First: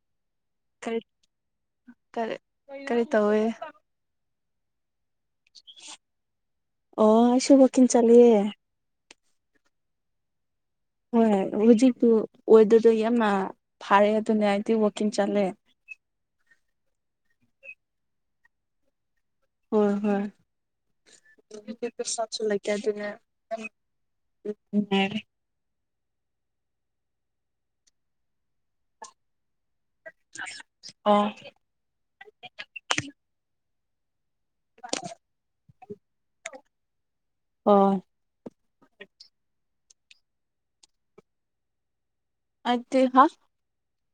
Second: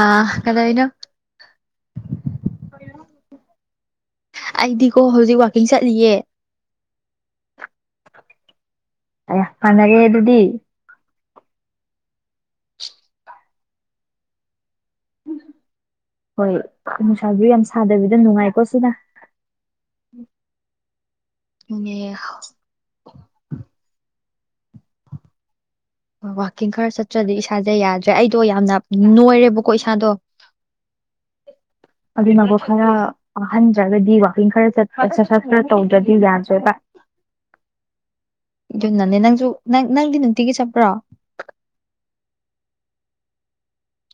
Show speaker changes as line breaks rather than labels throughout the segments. ꯑꯥ ꯀꯩꯗꯧꯔꯤꯅꯣ
ꯀꯔꯤ ꯀꯔꯤ ꯇꯧꯋꯦ
ꯑꯩꯗꯤꯀꯣ ꯍꯧꯖꯤꯛ ꯋꯥꯀꯤꯡ ꯆꯠꯂꯤꯌꯦ
ꯑꯣ ꯑꯩꯁꯨ ꯋꯥꯀꯤꯡ ꯆꯠꯂꯤꯌꯦ
ꯑꯌꯥ ꯃꯅꯩꯌꯦ ꯑꯗꯨꯗꯤ
ꯍꯣꯏ ꯍꯧꯖꯤꯛꯇꯨ ꯑꯣꯏꯗꯔꯗ ꯌꯥꯝꯅ ꯐꯥꯔꯦ ꯑꯗꯨꯅ ꯑꯩꯗꯤ ꯋꯥꯛꯀꯤꯡ ꯆꯠꯂꯦ
ꯍꯣꯏ ꯅꯨꯡꯁꯥꯁꯨ ꯌꯥꯝ ꯁꯥꯗꯕꯤꯗ ꯅꯨꯡꯉꯥꯏꯀꯣ ꯁꯤꯅ
ꯍꯣꯏ ꯍꯣꯏ
ꯅꯦ
ꯍꯣꯏ ꯑꯗꯨꯅ ꯌꯥꯝ ꯅꯨꯡꯉꯥꯏꯔꯦ
ꯋꯥꯥꯛꯀꯤꯡ ꯈꯔ ꯆꯠꯇ꯭ꯔꯗꯤ ꯏꯁꯥꯁꯦ ꯌꯥꯗ꯭ꯔꯦ ꯑꯩꯗꯣ ꯌꯥꯝꯅ ꯅꯣꯏꯔꯦꯕ ꯀꯣ ꯏꯁꯥꯗꯣ
ꯑꯣ
ꯑꯗꯨꯅꯀꯣ ꯈꯔ ꯋꯥꯥꯍꯟꯗ꯭ꯔꯒꯗꯤꯀꯣ ꯋꯥꯀꯤꯡ ꯈꯔ ꯆꯠꯄꯥ ꯑꯦꯛꯁꯔꯁꯥꯏꯁ ꯈꯔ ꯇꯧꯗ꯭ꯔꯗꯤ ꯌꯥꯗ꯭ꯔꯦꯕ
ꯑꯣ
ꯑꯗꯨ ꯅꯅꯦ ꯅꯪꯁꯨ ꯅꯪ ꯅꯪꯗꯤ ꯅꯨꯡꯇꯤꯒꯤ ꯆꯠꯄ꯭ꯔꯣ
ꯑꯩꯗꯤ ꯍꯥ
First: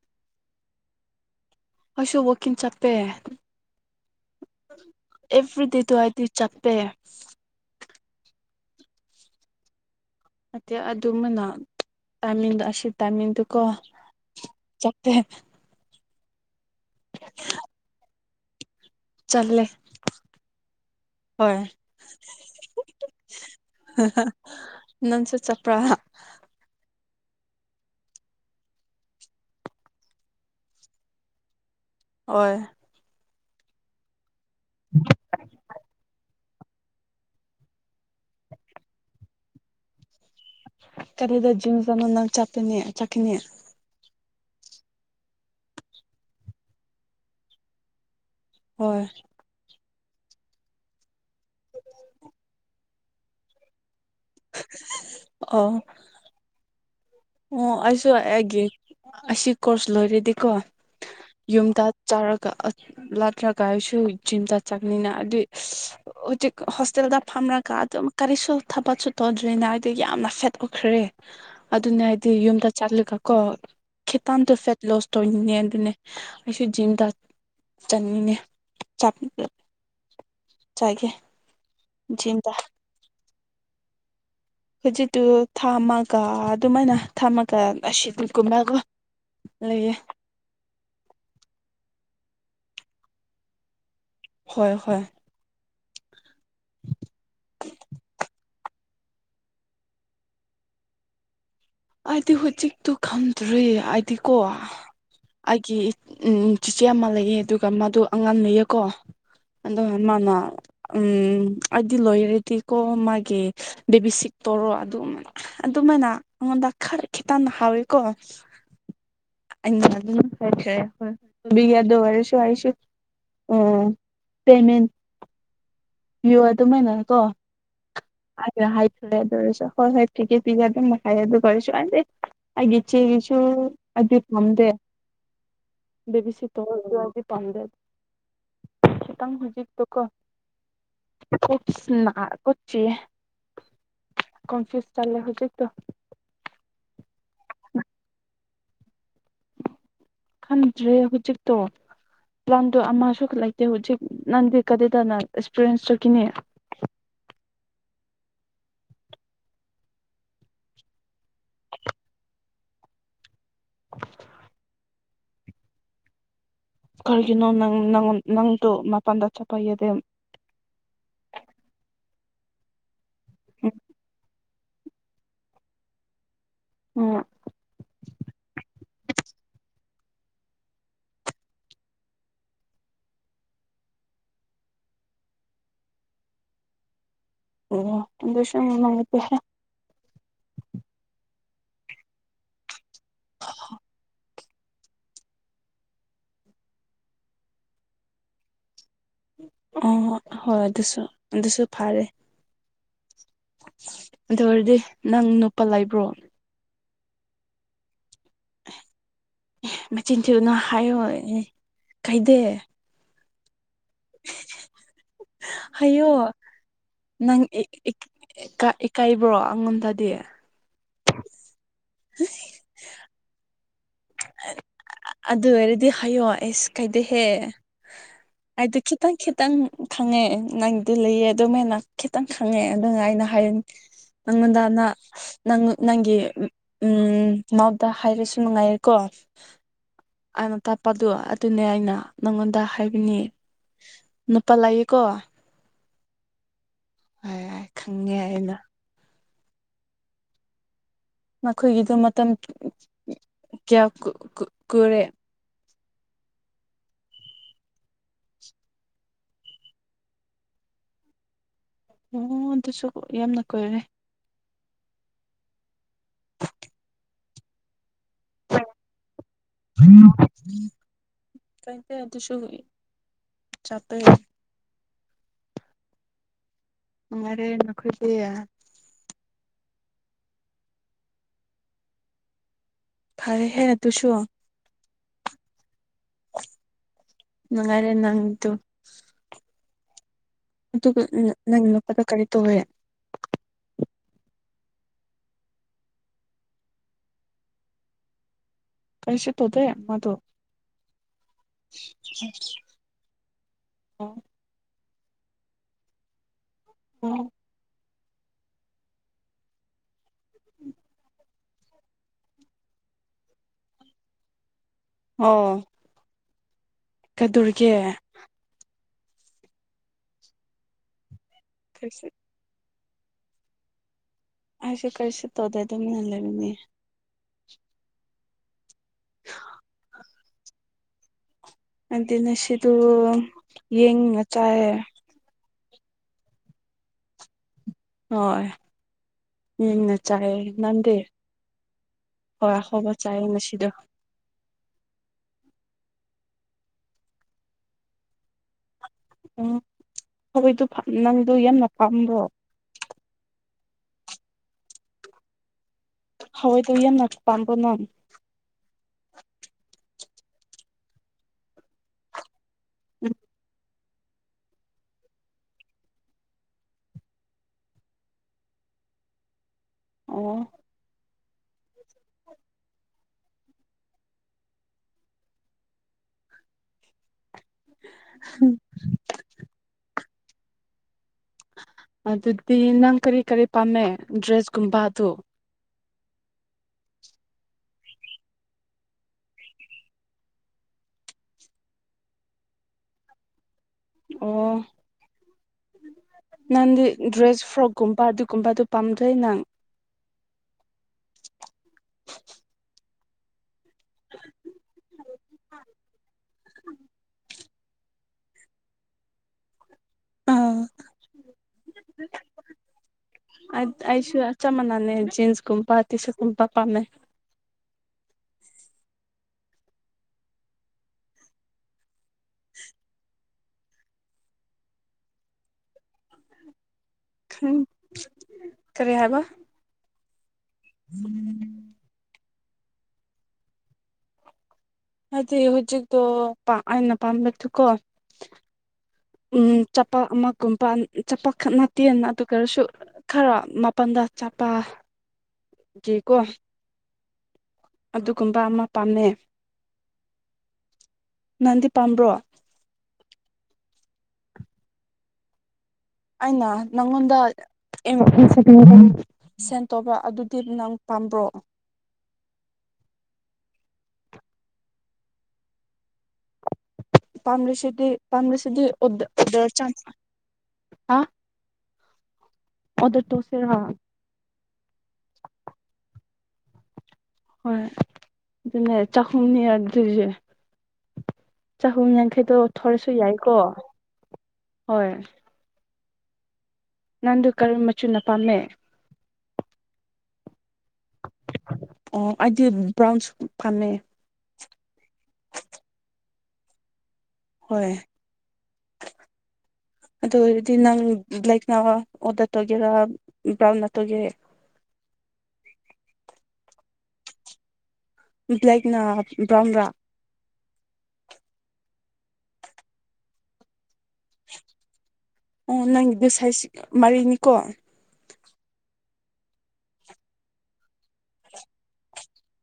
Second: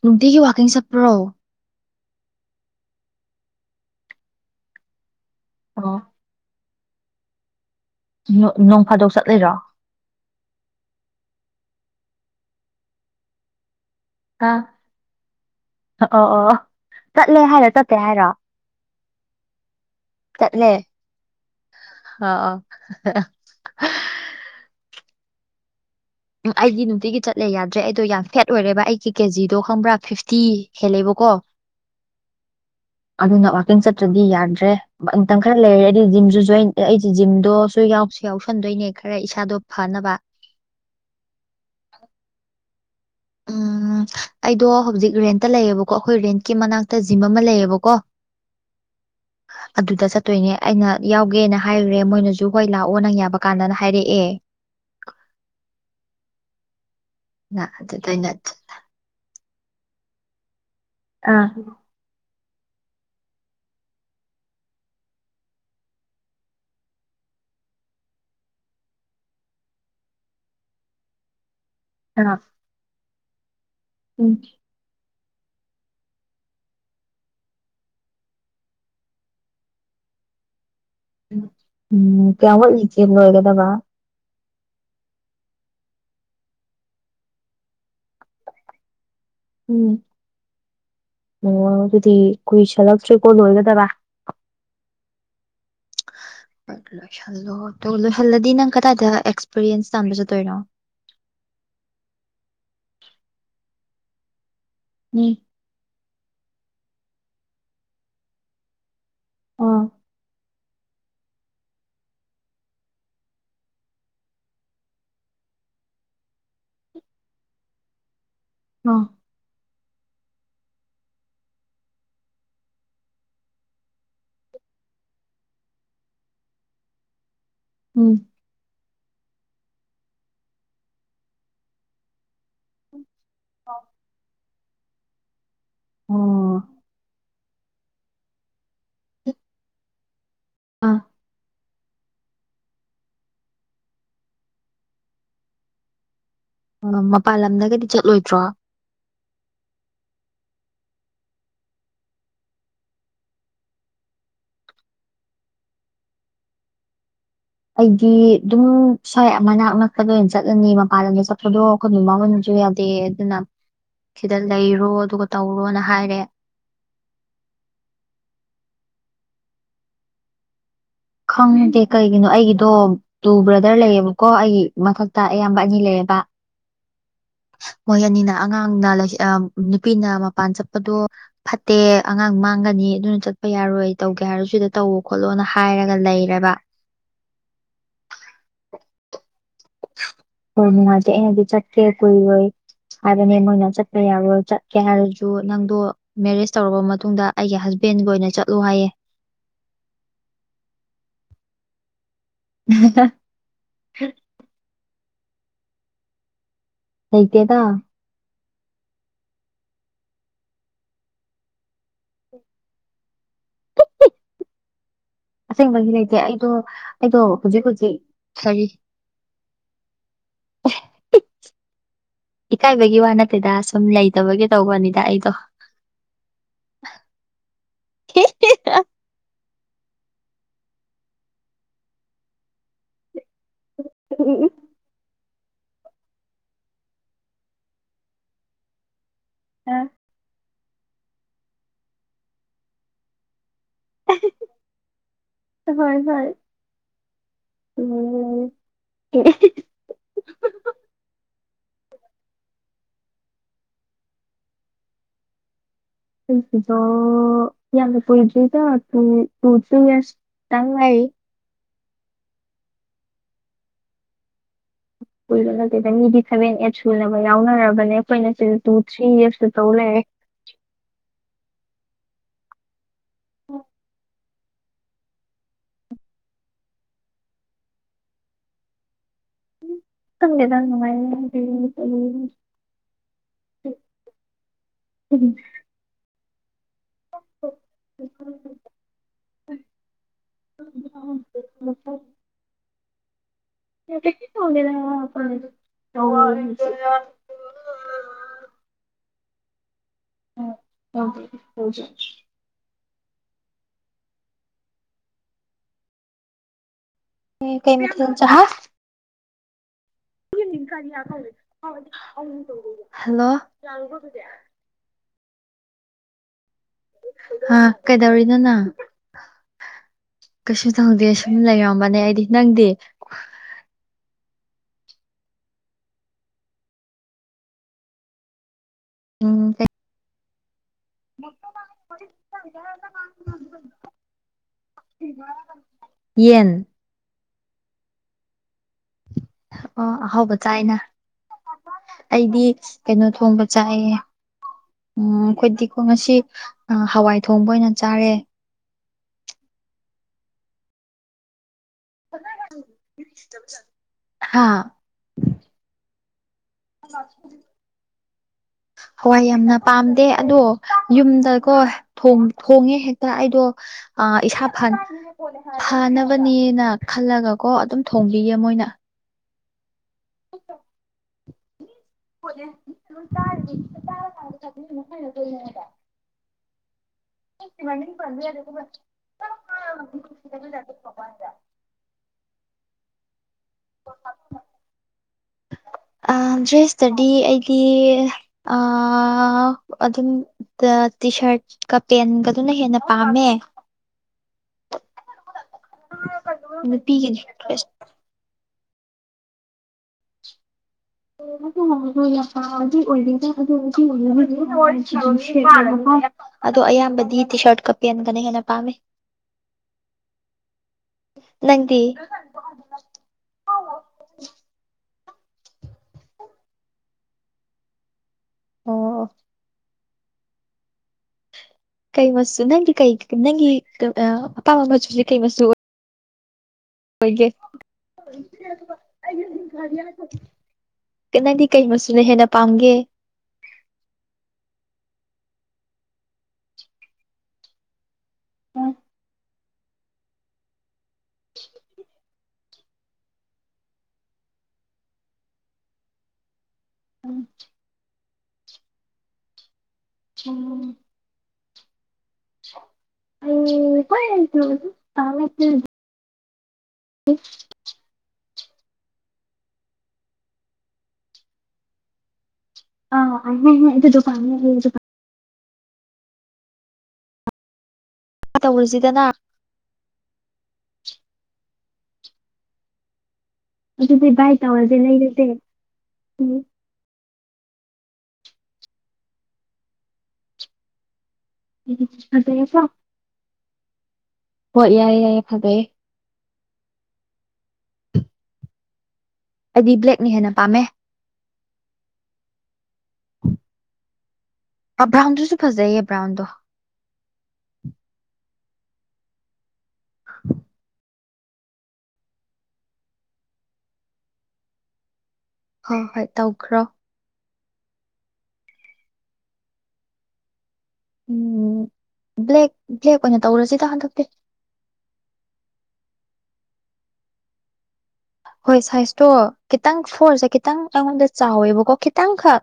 ꯅꯨꯡꯇꯤꯒꯤ ꯋꯥꯀꯤꯡ ꯆꯠꯄ꯭ꯔꯣ
ꯑꯩꯁꯨ ꯋꯥꯀꯤ ꯆꯄꯄꯦ ꯑꯦꯕ꯭ꯔꯤ ꯗꯦ ꯇ
ꯑꯣ
ꯆꯠꯇ°
ꯅꯣꯡ ꯅꯣꯡꯐꯥꯗꯣꯛ ꯆꯠꯂꯤꯔꯣ
ꯅꯠꯇꯦ ꯑꯗꯨꯝꯃꯥꯏꯅ ꯇꯥꯏꯃꯤꯡꯗꯣ ꯑꯁꯤ ꯇꯥꯏꯃꯤꯡꯗꯨꯀꯣ
ꯑꯥ
ꯆꯠꯄꯦ
ꯑꯣ ꯑꯣ ꯆꯠꯂꯦ ꯍꯥꯏꯔꯣ ꯆꯠꯇꯦ ꯍꯥꯏꯔꯣ
ꯆꯠꯂꯦ
ꯆꯠꯂꯦ
ꯍꯣꯏ
ꯑꯥ ꯑꯥ
ꯅꯪꯁꯨ ꯆꯠꯄ꯭ꯔꫭ
ꯎꯝ ꯑꯩꯗꯤ ꯅꯨꯡꯇꯤꯒꯤ ꯆꯠꯂꯦ ꯌꯥꯗ꯭ꯔꯦ ꯑꯩꯗꯣ ꯌꯥꯝ ꯐꯦꯠ ꯑꯣꯏꯔꯦꯕ ꯑꯩꯒꯤ ꯀꯦꯖꯤꯗꯣ ꯈꯪꯕ꯭ꯔꯥ ꯐꯤꯞꯇꯤ ꯍꯦꯜꯂꯦꯕꯀꯣ [inaudible]
ꯍꯣꯏ
ꯑꯗꯨꯅ ꯋꯥꯛꯀꯤꯡ ꯆꯠꯇ꯭ꯔꯗꯤ ꯌꯥꯗ꯭ꯔꯦ ꯃꯇꯝ ꯈꯔꯥ ꯂꯩꯔꯗꯤ ꯖꯤꯝꯁꯨ ꯖꯣꯏꯟ ꯑꯩꯁꯦ ꯖꯤꯝꯗꯣꯁꯨ ꯌꯥꯎꯁꯨ ꯌꯥꯎꯁꯟꯗꯣꯏꯅꯦ ꯈꯔ ꯏꯁꯥꯗꯣ ꯐꯅꯕ
ꯀꯔꯤꯗ ꯖꯤꯝꯁ ꯑꯃ ꯅꯪ ꯆꯠꯄꯅꯦ ꯆꯠꯈꯤꯅꯤ
ꯎꯝ ꯑꯩꯗꯣ ꯍꯧꯖꯤꯛ ꯔꯦꯟꯇ ꯂꯩꯌꯦꯕꯀꯣ ꯑꯩꯈꯣꯏ ꯔꯦꯟꯠꯀꯤ ꯃꯅꯥꯛꯇ ꯖꯤꯝ ꯑꯃ ꯂꯩꯌꯦꯕꯀꯣ [inaudible]
ꯍꯣꯏ
[inaudible] ꯑꯗꯨꯗ ꯆꯠꯇꯣꯏꯅꯦ ꯑꯩꯅ ꯌꯥꯎꯒꯦꯅ ꯍꯥꯏꯔꯨꯔꯦ ꯃꯣꯏꯅꯁꯨ ꯍꯣꯏ ꯂꯥꯛꯑꯣ ꯅꯪ ꯌꯥꯕ ꯀꯥꯟꯗꯅ ꯍꯥꯏꯔꯛꯑꯦ
ꯑꯣ
ꯅ
ꯑꯣ
ꯑꯗꯨꯗ
ꯑꯩꯁꯨ
ꯑꯩꯅ
ꯑꯩꯒꯤ ꯑꯁꯤ ꯀꯣꯔꯁ ꯂꯣꯏꯔꯦꯗꯤꯀꯣ
ꯑꯥ
ꯌꯨꯝꯗ ꯆꯥꯔꯒ ꯂꯥꯛꯇ꯭ꯔꯒ ꯑꯩꯁꯨ ꯖꯤꯝꯗ ꯆꯠꯀꯅꯤꯅ ꯑꯗꯨꯏ ꯍꯧꯖꯤꯛ ꯍꯣꯁꯇꯦꯜꯗ ꯐꯝꯔꯒ ꯑꯗꯨꯝ ꯀꯔꯤꯁꯨ ꯊꯥꯕꯛꯁꯨ ꯇꯧꯗ꯭ꯔꯤꯅ ꯑꯩꯗꯨ ꯌꯥꯝꯅ ꯁꯦꯠ ꯑꯣꯏꯈ꯭ꯔꯦ ꯑꯗꯨꯅ ꯑꯩꯗꯤ
ꯑꯥ
ꯌꯨꯝꯗ ꯆꯠꯂꯒ ꯀꯣ
ꯎꯝ
ꯈꯤꯇꯪꯗꯨ ꯁꯦꯠ ꯂꯣꯁ ꯇꯧꯅꯤꯡꯉꯦ ꯑꯗꯨꯅꯦ ꯑꯩꯁꯨ ꯖꯤꯝꯗ ꯆꯠꯅꯤꯡꯅꯦ ꯆꯥꯛ ꯆꯥꯒꯦ
ꯎꯝ
ꯖꯤꯝꯗ
ꯀꯌꯥꯝ ꯋꯥꯠꯂꯤꯒꯦ ꯂꯣꯏꯒꯗꯕ
ꯍꯧꯖꯤꯛꯇꯨ ꯊꯥꯑꯃꯒ ꯑꯗꯨꯃꯥꯏꯅ ꯊꯝꯃꯒ ꯑꯁꯤꯗꯤꯒꯨꯝꯅꯀꯣ
ꯎꯝ ꯑꯣ ꯑꯗꯨꯗꯤ ꯀꯨꯏꯁꯜꯂꯛꯇ꯭ꯔꯦꯀꯣ ꯂꯣꯏꯒꯗꯕ
ꯍꯣꯏ ꯍꯣꯏ
ꯂꯣꯏꯁꯜꯂꯣ ꯑꯗꯨ ꯂꯣꯏꯁꯜꯂꯗꯤ ꯅꯪ ꯀꯗꯥꯏꯗ ꯑꯦꯛꯁꯄꯤꯔꯤꯌꯦꯟꯁ ꯇꯥꯟꯕ ꯆꯠꯇꯣꯏꯅꯣ
ꯑꯩꯗꯤ ꯍꯧꯖꯤꯛꯇꯨ ꯈꯪꯗ꯭ꯔꯦ ꯑꯩꯗꯤ ꯀꯣ
ꯎꯝ
ꯑꯩ ꯀꯤ ꯎꯝ ꯆꯤꯆꯦ ꯑꯃ ꯂꯩꯌꯦ ꯑꯗꯨꯒ ꯃꯥꯗꯣ ꯑꯉꯥꯡ ꯂꯩꯌꯦꯀꯣ
ꯑ
ꯑꯗꯣ ꯃꯥꯅꯥ ꯎꯝ ꯑꯩꯗꯤ ꯂꯣꯏꯔꯗꯤꯀꯣ ꯃꯥꯒꯤ ꯕꯦꯕꯤ ꯁꯤꯠꯇꯧꯔ ꯑꯗꯨꯝ ꯑꯗꯨꯃꯥꯏꯅ ꯑꯩꯉꯣꯟꯗ ꯈꯥꯔ ꯈꯤꯇꯪ ꯍꯥꯎꯋꯦꯀꯣ
ꯑꯥ
[unintelligible] ꯑꯣꯏꯔꯁꯨ ꯑꯩꯁꯨ ꯑꯣ ꯄꯦꯃꯦꯟ ꯄꯤꯌꯣ ꯑꯗꯨꯃꯥꯏꯅ ꯀꯣ
ꯎꯝ
[unintelligible] ꯑꯗꯨ ꯑꯣꯏꯔꯁꯨ ꯍꯣꯏ ꯍꯣꯏ ꯄꯤꯒꯦ ꯄꯤꯒꯦ ꯑꯗꯨꯝ ꯍꯥꯏ ꯑꯗꯨ ꯑꯣꯏꯔꯁꯨ [unintelligible] ꯑꯩꯒꯤ ꯏꯆꯦꯒꯤꯁꯨ ꯑꯗꯨ ꯄꯥꯝꯗꯦ
ꯎꯝ
[unintelligible] ꯄꯥꯝꯗꯦ ꯈꯤꯇꯪ ꯍꯧꯖꯤꯛꯇꯨꯀꯣ
ꯑꯣ
[unintelligible] [unintelligible] ꯀꯣꯟꯐ꯭ꯌꯨꯖ ꯆꯠꯂꯦ ꯍꯧꯖꯤꯛ ꯇꯣ
ꯑꯣ ꯃꯄꯥꯟ ꯂꯝꯗꯒꯗꯤ ꯆꯠꯂꯣꯏꯗ꯭ꯔꯣ
ꯈꯪꯗ꯭ꯔꯦ ꯍꯧꯖꯤꯛꯇꯣ ꯄ꯭ꯂꯥꯟꯗꯣ ꯑꯃꯁꯨ ꯂꯩꯇꯦ ꯍꯧꯖꯤꯛ ꯅꯪꯗꯤ ꯀꯗꯥꯏꯗꯅ ꯑꯦꯛꯁꯄꯤꯔꯤꯌꯦꯟꯁ ꯆꯠꯀꯅꯤ
ꯑꯩꯗꯤ ꯑꯗꯨꯝ ꯁ꯭ꯋꯥꯏ ꯃꯅꯥꯛ ꯅꯛꯄꯗ ꯑꯣꯏꯅ ꯆꯠꯂꯅꯤ ꯃꯄꯥꯟ ꯂꯝꯗ ꯆꯠꯄꯗꯣ ꯑꯩꯈꯣꯏ ꯃꯃꯥ ꯍꯣꯏꯅꯁꯨ ꯌꯥꯗꯦ ꯑꯗꯨꯅ ꯁꯤꯗ ꯂꯩꯔꯣ ꯑꯗꯨꯒ ꯇꯧꯔꯣꯅ ꯍꯥꯏꯔꯦ
ꯀꯩꯒꯤꯅꯣ ꯅꯪ ꯅꯪ ꯅꯪꯗꯨ ꯃꯄꯥꯟꯗ ꯆꯠꯄ ꯌꯥꯗꯦ
ꯈꯪꯗꯦ ꯀꯩꯒꯤꯅꯣ ꯑꯩꯒꯤꯗꯣ ꯇꯨ ꯕ꯭ꯔꯗꯔ ꯂꯩꯌꯦꯕꯀꯣ ꯑꯩꯒꯤ ꯃꯊꯛꯇ ꯑꯌꯥꯝꯕ ꯑꯅꯤ ꯂꯩꯌꯦꯕ
ꯎꯝ
ꯃꯣꯏ ꯑꯅꯤꯅ ꯑꯉꯥꯡꯅ ꯑ ꯅꯨꯄꯤꯅ ꯃꯄꯥꯟ ꯆꯠꯄꯗꯣ ꯐꯠꯇꯦ ꯑꯉꯥꯡ ꯃꯥꯡꯒꯅꯤ ꯑꯗꯨꯅ ꯆꯠꯄ ꯌꯥꯔꯣꯏ ꯇꯧꯒꯦ ꯍꯥꯏꯔꯁꯨ ꯁꯤꯗ ꯇꯧꯋꯣ ꯈꯣꯠꯂꯣꯅ ꯍꯥꯏꯔꯒ ꯒ ꯂꯩꯔꯕ
ꯑꯣ [unintelligible]
ꯍꯣꯏ ꯅꯨꯡꯉꯥꯏꯇꯦ ꯑꯩꯅꯗꯤ ꯆꯠꯀꯦ ꯀꯨꯏꯔꯣꯏ ꯍꯥꯏꯕꯅꯦ ꯃꯣꯏꯅ ꯆꯠꯄ ꯌꯥꯔꯣꯏ ꯆꯠ ꯀꯦ ꯍꯥꯏꯔꯁꯨ ꯅꯪꯗꯣ ꯃꯦꯔꯤꯖ ꯇꯧꯔꯕ ꯃꯇꯨꯡꯗ ꯑꯩꯒꯤ ꯍꯁꯕꯦꯟꯒꯤ ꯑꯣꯏꯅ ꯆꯠꯂꯨ ꯍꯥꯏꯌꯦ꯫
ꯑꯣꯍꫭ ꯍꯣꯏ ꯑꯗꯨꯁꯨ ꯑꯗꯨꯁꯨ ꯐꯔꯦ꯫
[unintelligible]
ꯑꯗꯨ ꯑꯣꯏꯔꯗꯤ ꯅꯪ ꯅꯨꯞꯄ ꯂꯩꯕ꯭ꯔꯣ꯫
ꯂꯩꯇꯦꯗꯥ꯫
ꯑꯦ ꯃꯆꯤꯟ ꯊꯤꯎꯅꯨ ꯍꯥꯏꯌꯣ ꯑꯦ ꯀꯥꯏꯗꯦ꯫
[unintelligible] ꯑꯁꯦꯡꯕꯒꯤ
ꯍꯥꯏꯌꯣ
ꯂꯩꯇꯦ ꯑꯩꯗꯣ ꯑꯩꯗꯣ ꯍꯧꯖꯤꯛ-ꯍꯧꯖꯤꯛ ꯈꯔꯤ꯫
ꯀꯩꯕ꯭ꯔꯣ ꯑꯩꯉꯣꯟꯗꯗꯤ꯫ [unintelligible]
ꯏꯀꯥꯏꯕꯒꯤ ꯋꯥ ꯅꯠꯇꯦꯗꯥ ꯁꯨꯝ ꯂꯩ
[unintelligible] ꯑꯗꯨ ꯑꯣꯏꯔꯗꯤ ꯍꯥꯏꯌꯣ ꯑꯦꯁ ꯀꯥꯏꯗꯦꯍꯦ꯫
[unintelligible]
ꯑꯩꯗꯨ ꯈꯤꯇꯪ-ꯈꯤꯇꯪ ꯈꯪꯉꯦ ꯅꯪꯗꯨ ꯂꯩꯌꯦ ꯑꯗꯨꯃꯥꯏꯅ ꯈꯤꯇꯪ ꯈꯪꯉꯦ ꯑꯗꯨꯅ ꯑꯩꯅ ꯍꯥꯏꯌꯦꯟ ꯅꯪꯉꯣꯟꯗꯅ ꯅꯪ ꯅꯪꯒꯤ [unintelligible] ꯃꯥꯎꯠꯗ ꯍꯥꯏꯔꯁꯨ ꯅꯨꯡꯉꯥꯏꯔꯦꯀꯣ꯫
ꯑ꯫
ꯑꯅ ꯇꯥꯛꯄꯗꯣ ꯑꯗꯨꯅꯦ ꯑꯩꯅ ꯅꯪꯉꯣꯟꯗ ꯍꯥꯏꯕꯅꯤ ꯅꯨꯄꯥ ꯂꯩꯌꯦꯀꯣ꯫
ꯍꯣꯏ ꯍꯣꯏ꯫
ꯍꯥꯏ-ꯍꯥꯏ ꯈꯪꯉꯦ ꯑꯩꯅ꯫
[unintelligible]
ꯅꯈꯣꯏꯒꯤꯗꯣ ꯃꯇꯝ [unintelligible] ꯀꯌꯥ ꯀꯨ ꯀꯨ ꯀꯨꯔꯦ꯫
ꯑꯩꯒꯤꯗꯣ ꯌꯥꯝꯅ ꯀꯨꯏꯗ꯭ꯔꯤꯗ ꯇꯨ ꯇꯨ ꯊ꯭ꯔꯤ ꯌꯦꯔꯁ ꯇꯪ ꯉꯥꯥꯏꯔꯤ꯫
ꯑꯣ ꯑꯗꯨꯁꯨ ꯌꯥꯝꯅ ꯀꯨꯏꯔꯦ꯫
ꯀꯨꯏꯕ ꯅꯠꯇꯦꯗ ꯃꯤꯗꯤ ꯁꯚꯦꯟ ꯑꯦꯠ ꯁꯨꯅꯕ ꯌꯥꯎꯅꯔꯕꯅꯦ ꯑꯈꯣꯏꯅ ꯁꯤꯗ ꯇꯨ ꯊ꯭ꯔꯤ ꯌꯦꯔꯁꯇ ꯇꯧ ꯂꯩꯔꯦ꯫
ꯀꯥꯏꯗꯦ ꯑꯗꯨꯁꯨ ꯆꯠꯄ ꯌꯥꯏ꯫ ꯅꯨꯡꯉꯥꯏꯔꯦ ꯅꯈꯣꯏꯗꯤ꯫
ꯈꯪꯗꯦꯗ ꯅꯨꯡꯉꯥꯏ [inaudible]
ꯐꯔꯦꯍꯦ ꯑꯗꯨꯁꯨ꯫
ꯎꯝ
ꯅꯨꯡꯉꯥꯏꯔꯦ ꯅꯪ ꯇꯨ꯫ ꯑꯗꯨꯒ ꯅ ꯅꯪꯒꯤ ꯅꯨꯄꯥꯗꯨ ꯀꯔꯤ ꯇꯧꯋꯦ꯫
ꯀꯩꯁꯨ ꯇꯧꯗꯦꯗ [inaudible]
ꯀꯩꯁꯨ ꯇꯧꯗꯦ ꯃꯥꯗꯨ꯫
ꯑ ꯇꯧꯗꯦ꯫
[unintelligible] [inaudible]
ꯀꯩ ꯃꯊꯦꯟ ꯆꯥ ꯍꯥ꯫ [inaudible] ꯍꯜꯂꯣ [inaudible]
ꯑꯣ꯫
ꯍꯥ
ꯀꯩꯗꯧꯔꯤꯒꯦ
ꯀꯩꯗꯧꯔꯤꯅꫭ ꯅꯪ ꯀꯩꯁꯨ ꯇꯧꯗꯦ꯫ ꯎꯝ ꯂꯩꯔꯝꯕꯅꯦ
ꯀꯔꯤꯁꯨ
ꯑꯩꯗꯤ ꯅꯪꯗꯤ꯫
ꯑꯩꯁꯨ ꯀꯔꯤꯁꯨ ꯇꯧꯗꯦ ꯑꯗꯨꯃꯤꯅ ꯂꯩꯕꯅꯤ꯫
[unintelligible] ꯅ [inaudible]
ꯑꯗꯨꯅ ꯁꯤꯗ ꯌꯦꯡꯉ ꯆꯥꯏ [unintelligible]
ꯌꯦꯟ
ꯍꯣꯏ
ꯑꯣ
ꯌꯦꯟꯒ
ꯑꯍꯥꯎꯕ
ꯆꯥꯏꯌꯦ
ꯆꯥꯏꯅ
ꯅꯪꯗꯤ
ꯑꯩꯗꯤ
ꯍꯣꯏ ꯍꯋꯥꯏ
ꯀꯩꯅꯣ
ꯆꯥꯏꯌꯦ
ꯊꯣꯡꯕ
ꯉꯁꯤꯗꯣ
ꯆꯥꯏꯑꯦ ꯎꯝ ꯑꯩꯈꯣꯏꯗꯤꯀꯣ ꯉꯁꯤ ꯍꯋꯥꯏ ꯊꯣꯡꯕ ꯑꯣꯏꯅ ꯆꯥꯔꯦ
ꯎꯝ ꯍꯣꯏꯗꯨ ꯅꯪꯗꯣ ꯌꯥꯝꯅ ꯄꯥꯝꯕ꯭ꯔꯣ
ꯍꯥꯥ
ꯍꯣꯌꯥꯏꯗꯣ ꯌꯥꯝ ꯅ ꯄꯝꯕ‍꯭ꯔꯣ ꯅꯪ
ꯍꯋꯥꯏ ꯌꯥꯝꯅ ꯄꯥꯝꯗꯦ ꯑꯗꯣ ꯌꯨꯝꯗꯀꯣ ꯊꯣꯡꯉꯦ ꯍꯦꯛꯇ ꯑꯩꯗꯣ ꯑꯥ ꯏꯁꯥ ꯐꯅꯕꯅꯦꯅ ꯈꯜꯂꯒꯀꯣ ꯑꯗꯨꯝ ꯊꯣꯡꯕꯤꯌꯦ ꯃꯣꯏꯅ
ꯑꯣ
ꯣꯠ ꯈꯗ [unintelligible] ꯌꯥꯦ ꯄ [unintelligible]
ꯑꯗꯨꯗꯤ ꯅꯪ ꯀꯔꯤ ꯀꯔꯤ ꯄꯥꯝꯃꯦ ꯗ꯭ꯔꯦꯁꯀꯨꯝꯕꯗꯣ
ꯑꯥ ꯗ꯭ꯔꯦꯁꯇꯗꯤ ꯑꯩꯗꯤ ꯑ ꯑꯗꯨ ꯑꯗꯨꯝ ꯇꯤ ꯁꯥꯔꯠꯀ ꯄꯦꯟꯒꯗꯨꯅ ꯍꯦꯟꯅ ꯄꯥꯝꯃꯦ
ꯑꯣ ꯅꯥꯟꯗꯤ ꯗ꯭ꯔꯦꯁ ꯐ꯭ꯔꯣꯛꯒꯨꯝꯕ ꯑꯗꯨ ꯀꯨꯝꯕꯗꯣ ꯄꯥꯝꯗ꯭ꯔꯥ ꯅꯪ
ꯗꯤꯗ ꯑꯗꯨ ꯍꯧꯖꯤ [unintelligible] ꯑꯗꯣ ꯑꯌꯥꯝꯕꯗꯤ ꯇꯤ ꯁꯥꯔꯠꯀ ꯄꯦꯟꯅꯒꯅ ꯍꯦꯟꯅ ꯄꯥꯝꯃꯦ
ꯑꯥ
ꯅꯪꯗꯤ
ꯑꯩꯁꯨ ꯆꯞ ꯃꯥꯟꯅꯩ ꯖꯤꯟꯁꯀꯨꯝꯕ ꯇꯤ ꯁꯔꯠꯀꯨꯝꯕ ꯄꯥꯝꯃꯦ
ꯑꯣ ꯑꯣ ꯀꯩ ꯃꯆꯨ ꯅꯪꯒꯤ ꯑꯄꯥꯝꯕ ꯃꯆꯨꯁꯦ ꯀꯩ ꯃꯆꯨ ꯑꯣꯏꯒꯦ
ꯈ [unintelligible]
ꯅꯪꯗꯤ ꯀꯩ ꯃꯆꯨꯅ ꯍꯦꯟꯅ ꯄꯥꯝꯒꯦ
ꯍꯥꯏꯗꯤ ꯍꯧꯖꯤꯛꯇꯣ ꯑꯩꯅ ꯄꯥꯝꯕꯗꯤꯀꯣ ꯎꯝ ꯆꯄꯥꯛ ꯑꯃꯒꯨꯝꯕ ꯆꯄꯥꯛ ꯈꯠ ꯅ ꯇꯦꯅ ꯑꯗꯨꯒꯔꯁꯨ [unintelligible] ꯈꯔ ꯃꯥꯄꯜꯗ ꯆꯕꯒꯤꯀꯣ
ꯎꯝ
ꯑꯗꯨꯒꯨꯝꯕ ꯑꯃ ꯄꯥꯝꯃꯦ
ꯎꯝ [unintelligible]
ꯅꯪꯗꯤ ꯄꯥꯝꯕ꯭ꯔꯣ
ꯑ ꯀꯣꯏ ꯇ ꯀꯃꯦ [unintelligible]
ꯑꯩꯅ ꯅꯪꯉꯣꯟꯗ ꯁꯦꯟ ꯇꯣꯕ꯭ꯔ ꯑꯗꯨꯗꯤ ꯅꯪ ꯄꯥꯝꯕ꯭ꯔꯣ [unintelligible]
ꯑ ꯑ ꯑꯗꯨꯗꯨ [unintelligible]
ꯄꯥꯝꯕꯁꯤꯗꯤ ꯄꯥꯝꯕꯁꯤꯗꯤ
ꯇꯧꯔꯁꯤꯗꯅ
ꯑꯗꯣ ꯇꯧꯁꯤ ꯍꯥ
ꯑꯗꯨꯗꯤ ꯚꯏ ꯇꯧꯔꯁꯦ ꯂꯩꯔꯁꯦ ꯎꯝ
ꯍꯣꯏ ꯑꯗꯨꯅꯦ ꯆꯥꯛꯍꯨꯝꯅꯦ ꯆꯍꯨꯝ ꯌꯥꯡꯈꯩꯗꯣ
ꯐꯖꯩꯀꯣ
ꯊꯧꯔꯁꯨ ꯌꯥꯏꯀꯣ
ꯍꯣꯏ ꯌꯥꯏꯦ ꯌꯥꯏꯌꯦ ꯐꯖꯩꯌꯦ
ꯅꯪꯗꯨ ꯀꯔꯤ ꯃꯆꯨꯅ ꯄꯥꯝꯃꯦ
ꯑꯩꯗꯤ ꯕ꯭ꯂꯦꯛꯅ ꯍꯦꯟꯅ ꯄꯥꯝꯃꯦ
ꯑꯣ ꯑꯩꯗꯤ ꯕ꯭ꯔꯥꯎꯟꯁꯨ ꯐꯥꯝꯃꯦ
ꯕ꯭ꯔꯥꯎꯟꯗꯨꯁꯨ ꯐꯖꯩꯌꯦ ꯕ꯭ꯔꯥꯎꯟꯗꯣ
ꯍꯣꯏ ꯑꯗꯨ ꯑꫭꯎꯔꯗꯤ ꯅꯪ ꯕ꯭ꯂꯥꯏ ꯅ ꯑꯣꯗ ꯇꯒꯦꯔ [unintelligible]
ꯍꯣꯏ ꯍꯣꯏ ꯇꯧꯈ꯭ꯔꯣ
ꯕ꯭ꯂꯦꯛꯅ ꯕ꯭ꯔꯥꯎꯟ ꯔꯥ
ꯎꯝ ꯕ꯭ꯂꯦꯛ ꯕ꯭ꯂꯦꯛ ꯑꯣꯏꯅ ꯇꯧꯔꯁꯤꯗ ꯍꯟꯗꯛꯇꯤ
ꯑꯣ ꯅꯪꯒꯤꯗꫭ ꯁꯋꯥꯏꯁꯤ ꯃꯔꯤꯅꯤꯀꯣ
ꯍꯣꯏ ꯁꯥꯏꯖꯇꯣ ꯈꯤꯇꯪ ꯐꯣꯔꯁꯦ ꯈꯤꯇꯪ ꯑꯩꯉꯣꯟꯗ ꯆꯥꯎꯋꯦꯕꯀꯣ ꯈꯤꯇꯪꯈꯛ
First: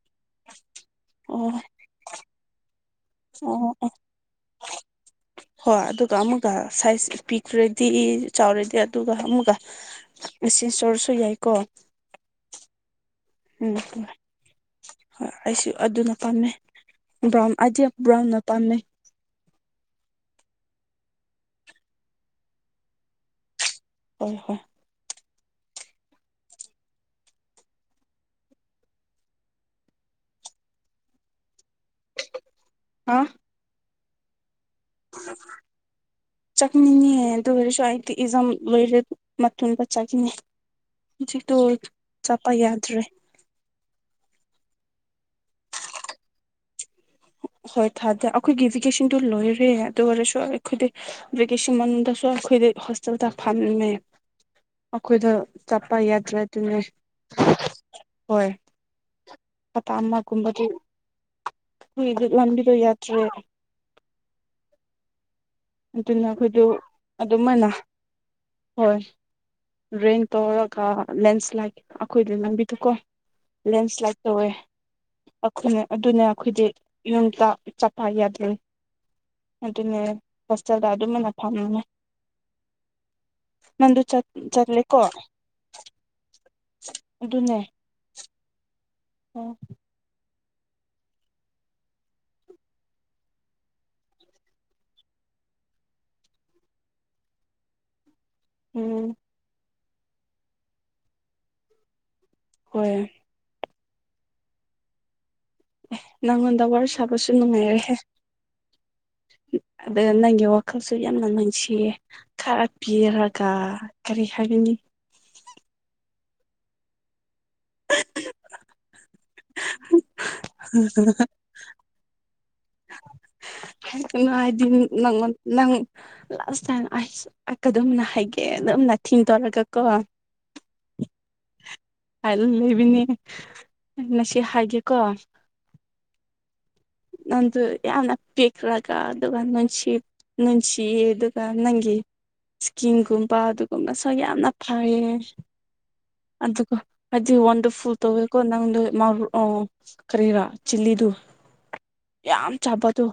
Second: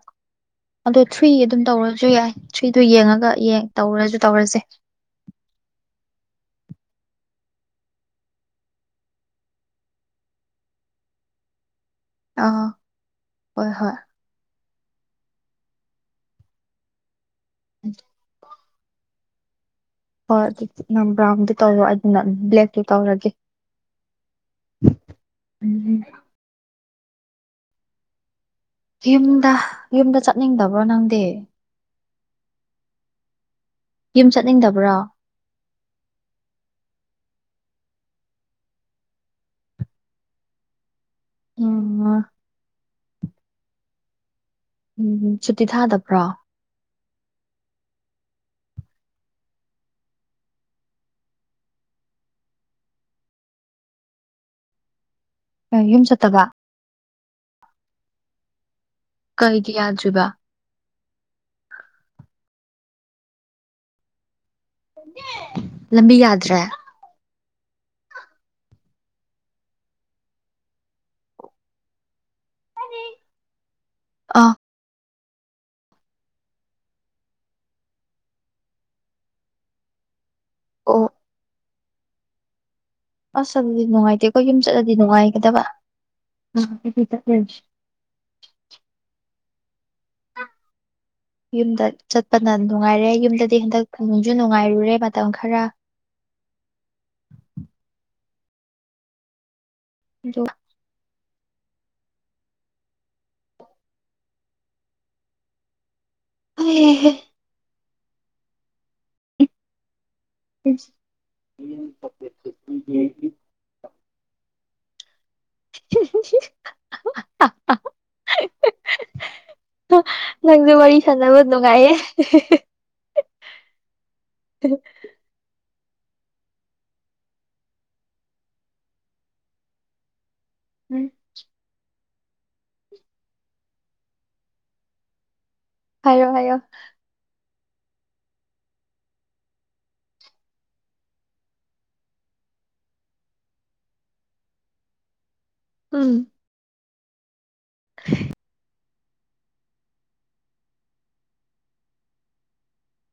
ꯑꯗꯣ ꯊ꯭ꯔꯤ
ꯑꯣ
ꯑꯗꯨꯝ ꯇꯧꯔꯁꯨ ꯌꯥꯏ ꯊ꯭ꯔꯤꯗꯣ ꯌꯦꯡꯉꯒ ꯌꯦꯡ
ꯑꯣ
ꯇꯧꯔꯁꯨ ꯇꯧꯔꯁꯦ
[inaudible] ꯍꯣꯏ ꯑꯗꯨꯒ ꯑꯃꯒ ꯁꯥꯏꯖ ꯄꯤꯈ꯭ꯔꯗꯤ ꯆꯥꯎꯔꯗꯤ ꯑꯗꯨꯒ ꯑꯃꯒ ꯁꯤ ꯁꫭꯏꯔꯁꯨ ꯌꯥꯏꯀꯣ
ꯑꯥ ꯍꯣꯏ ꯍꯣꯏ
ꯎꯝ ꯍꯣꯏ ꯑꯩꯁꯨ ꯑꯗꯨꯅ ꯄꯥꯝꯃꯦ ꯕ꯭ꯔꯥꯎꯟ ꯑꯗꯤ ꯕ꯭ꯔꯥꯎ ꯄꯝꯃꯦ
ꯍ ꯑꯗꯨꯗꯤ ꯅꯪ ꯭ꯔꯥꯎꯟꯗꯨ ꯇꯧꯕ ꯑꯗꯨ ꯅ ꯕ꯭ꯂꯦꯛꯗꯨ ꯇꯧꯔꯒꯦ
ꯍꯣꯏ ꯍꯣꯏ
[inaudible] ꯌꯨꯝꯗ ꯌꯨꯝꯗ ꯆꯠꯅꯤꯡꯗꯕ꯭ꯔꯣ ꯅꯪꯗꯤ
ꯍꯥ
ꯌꯨꯝ ꯆꯠꯅꯤꯡꯗꯕ꯭ꯔꫭ
ꯆꯠꯅꯤꯡꯉ ꯑꯗꯨ ꯑꯣꯏꯔꯁꯨ ꯑꯩꯗꯤ ꯏꯖꯝ ꯂꯔꯦ ꯃꯇꯨꯡꯗꯥ ꯆꯠꯅꯤ ꯍꯧꯖꯤꯗꯣ
ꯎꯝ
ꯆꯠꯄ ꯌꯥꯗ꯭ꯔꯦ
ꯎꯝ ꯁꯨꯇꯤ ꯊꯥꯗꯕ꯭ꯔꯣ
ꯍꯣꯏ ꯊꯥꯗꯦ ꯑꯩꯈꯣꯏꯒꯤ ꯚꯤꯀꯦꯁꯟꯗꯨ ꯂꯣꯏꯔꯦ ꯑꯗꯨ ꯑꯣꯏꯔꯁꯨ ꯑꯩꯈꯣꯏꯗꯤ ꯕꯀꯦꯟ ꯃꯅꯨꯡꯗꯁꯨ ꯑꯩꯈꯣꯏꯗ ꯍꯣꯁꯇꯦꯜꯗ ꯐꯝꯃꯦ ꯑꯩꯈꯣꯏꯗꫭ
ꯑꯦ
ꯆꯠꯄ
ꯌꯨꯝ
ꯌꯥꯗ꯭ꯔꯦ
ꯆꯠꯇꯕ
ꯑꯗꯨꯅꯦ ꯍꯣꯏ
ꯀꯒꯤ
ꯍꯞꯇꯥ
ꯌꯥꯗꯔꯤꯕꯥ
ꯀꯨꯏꯔ° ꯔꯝꯕꯤꯗꯣ ꯌꯥꯗ꯭ꯔꯦ
[inaudible]
ꯑꯗꯨꯅ
ꯌꯥꯗ꯭ꯔꯦ
ꯑꯩꯈꯣꯏꯗ ꯑꯗꯨꯝꯥꯏ ꯍꯣꯏ ꯔꯦꯟ ꯇꯧꯔꯒ ꯂꯦꯟꯁ꯭ꯂꯥꯏꯠ ꯑꯩꯈꯣꯏꯗ ꯂꯝꯕꯤꯗꯨꯀꯣ ꯂꯦꯟꯁ꯭ꯂꯥꯏꯠ ꯇꯧꯋꯦ
ꯑꯥ
ꯑꯩꯈꯣꯏ ꯑꯗꯨꯅ ꯑꯩꯈꯣꯏꯗꯤ ꯌꯨꯝꯗ ꯆꯞꯄ ꯌꯥꯗ꯭ꯔ° ꯑꯗꯨꯅꯦ ꯍꯣꯁꯇꯦꯜꯗ
ꯑꯣ
ꯑꯗꯨꯝꯅ ꯊꯝꯃꯦ
ꯑꯁ ꯑꯗꯨꯗꯤ ꯅꯨꯡꯉꯥꯏꯇꯦ ꯀꫭ ꯌꯨꯝ ꯆꯠꯂꯗꯤ
ꯆꯠꯂꯦꯀꯣ
ꯅꯨꯡꯉꯥꯏꯒꯗꯕ [inaudible]
ꯑꯗꯨꯅꯦ [inaudible]
ꯌꯨꯝꯗ ꯆꯠꯄꯅ ꯅꯨꯡꯉꯥꯏꯔꯦ ꯌꯨꯝꯗꯗꯤ ꯍꯟꯗꯛꯅꯨꯡꯁꯨ ꯅꯨꯡꯉꯥꯏꯔꯨꯔꯦ ꯃꯇꯝ ꯈꯔ
ꯎꯝ
[unintelligible]
ꯍꯣꯏ ꯅꯪꯉꯣꯟꯗ ꯋꯥꯔꯤ
ꯍꯩꯍꯦ
ꯁꯥꯕꯁꯨ ꯅꯨꯡꯉꯥꯏꯔꯦꯍꯦ ꯑꯗꯨꯒ ꯅꯪꯒꯤ ꯋꯥꯈꯜꯁꯨ ꯌꯥꯝꯅ ꯅꯨꯡꯁꯤꯌꯦ ꯈꯔ ꯄꯤꯔꯒ ꯀꯔꯤ ꯍꯥꯏꯒꯅꯤ
[unintelligible] ꯅꯪꯗꯣ ꯋꯥꯔꯤ ꯁꯥꯟꯅꯕ ꯅꯨꯡꯉꯥꯏꯌꯦ
[unintelligible] ꯅꯪ ꯂꯥꯁ ꯇꯥꯏꯝ ꯑꯥ [unintelligible] ꯍꯥꯏꯒꯦ ꯅꯪꯅ ꯊꯤ ꯇꯧꯔꯒꯀꯣ [unintelligible] ꯉꯁꯤ ꯍꯥꯏꯒꯦꯀꯣ
ꯍꯥꯏꯌꯣ ꯍꯥꯏꯌꯣ
ꯅꯪꯗꯨ ꯌꯥꯝꯅ ꯄꯤꯛꯔꯒ ꯑꯗꯨꯒ ꯅꯨꯡꯁꯤ ꯅꯨꯡꯁꯤꯌꯦ ꯑꯗꯨꯒ ꯅꯪꯒꯤ ꯁꯀꯤꯟꯒꯨꯝꯕ ꯑꯗꯨꯒꯨꯝꯕꯁꯨ ꯌꯥꯝꯅ ꯐꯩꯌꯦ
ꯎꯝ
ꯑꯗꯨꯀꯣ ꯑꯩꯗꯤ ꯋꯥꯟꯗꯔꯐꯨꯜ ꯇꯧꯏꯀꯣ ꯅꯪꯗꯨ ꯃꯥꯕꯨ ꯑꯥ ꯀꯔꯤꯔ ꯆꯤꯂꯤꯗꯨ ꯌꯥꯝ ꯆꯥꯕꯗꯣ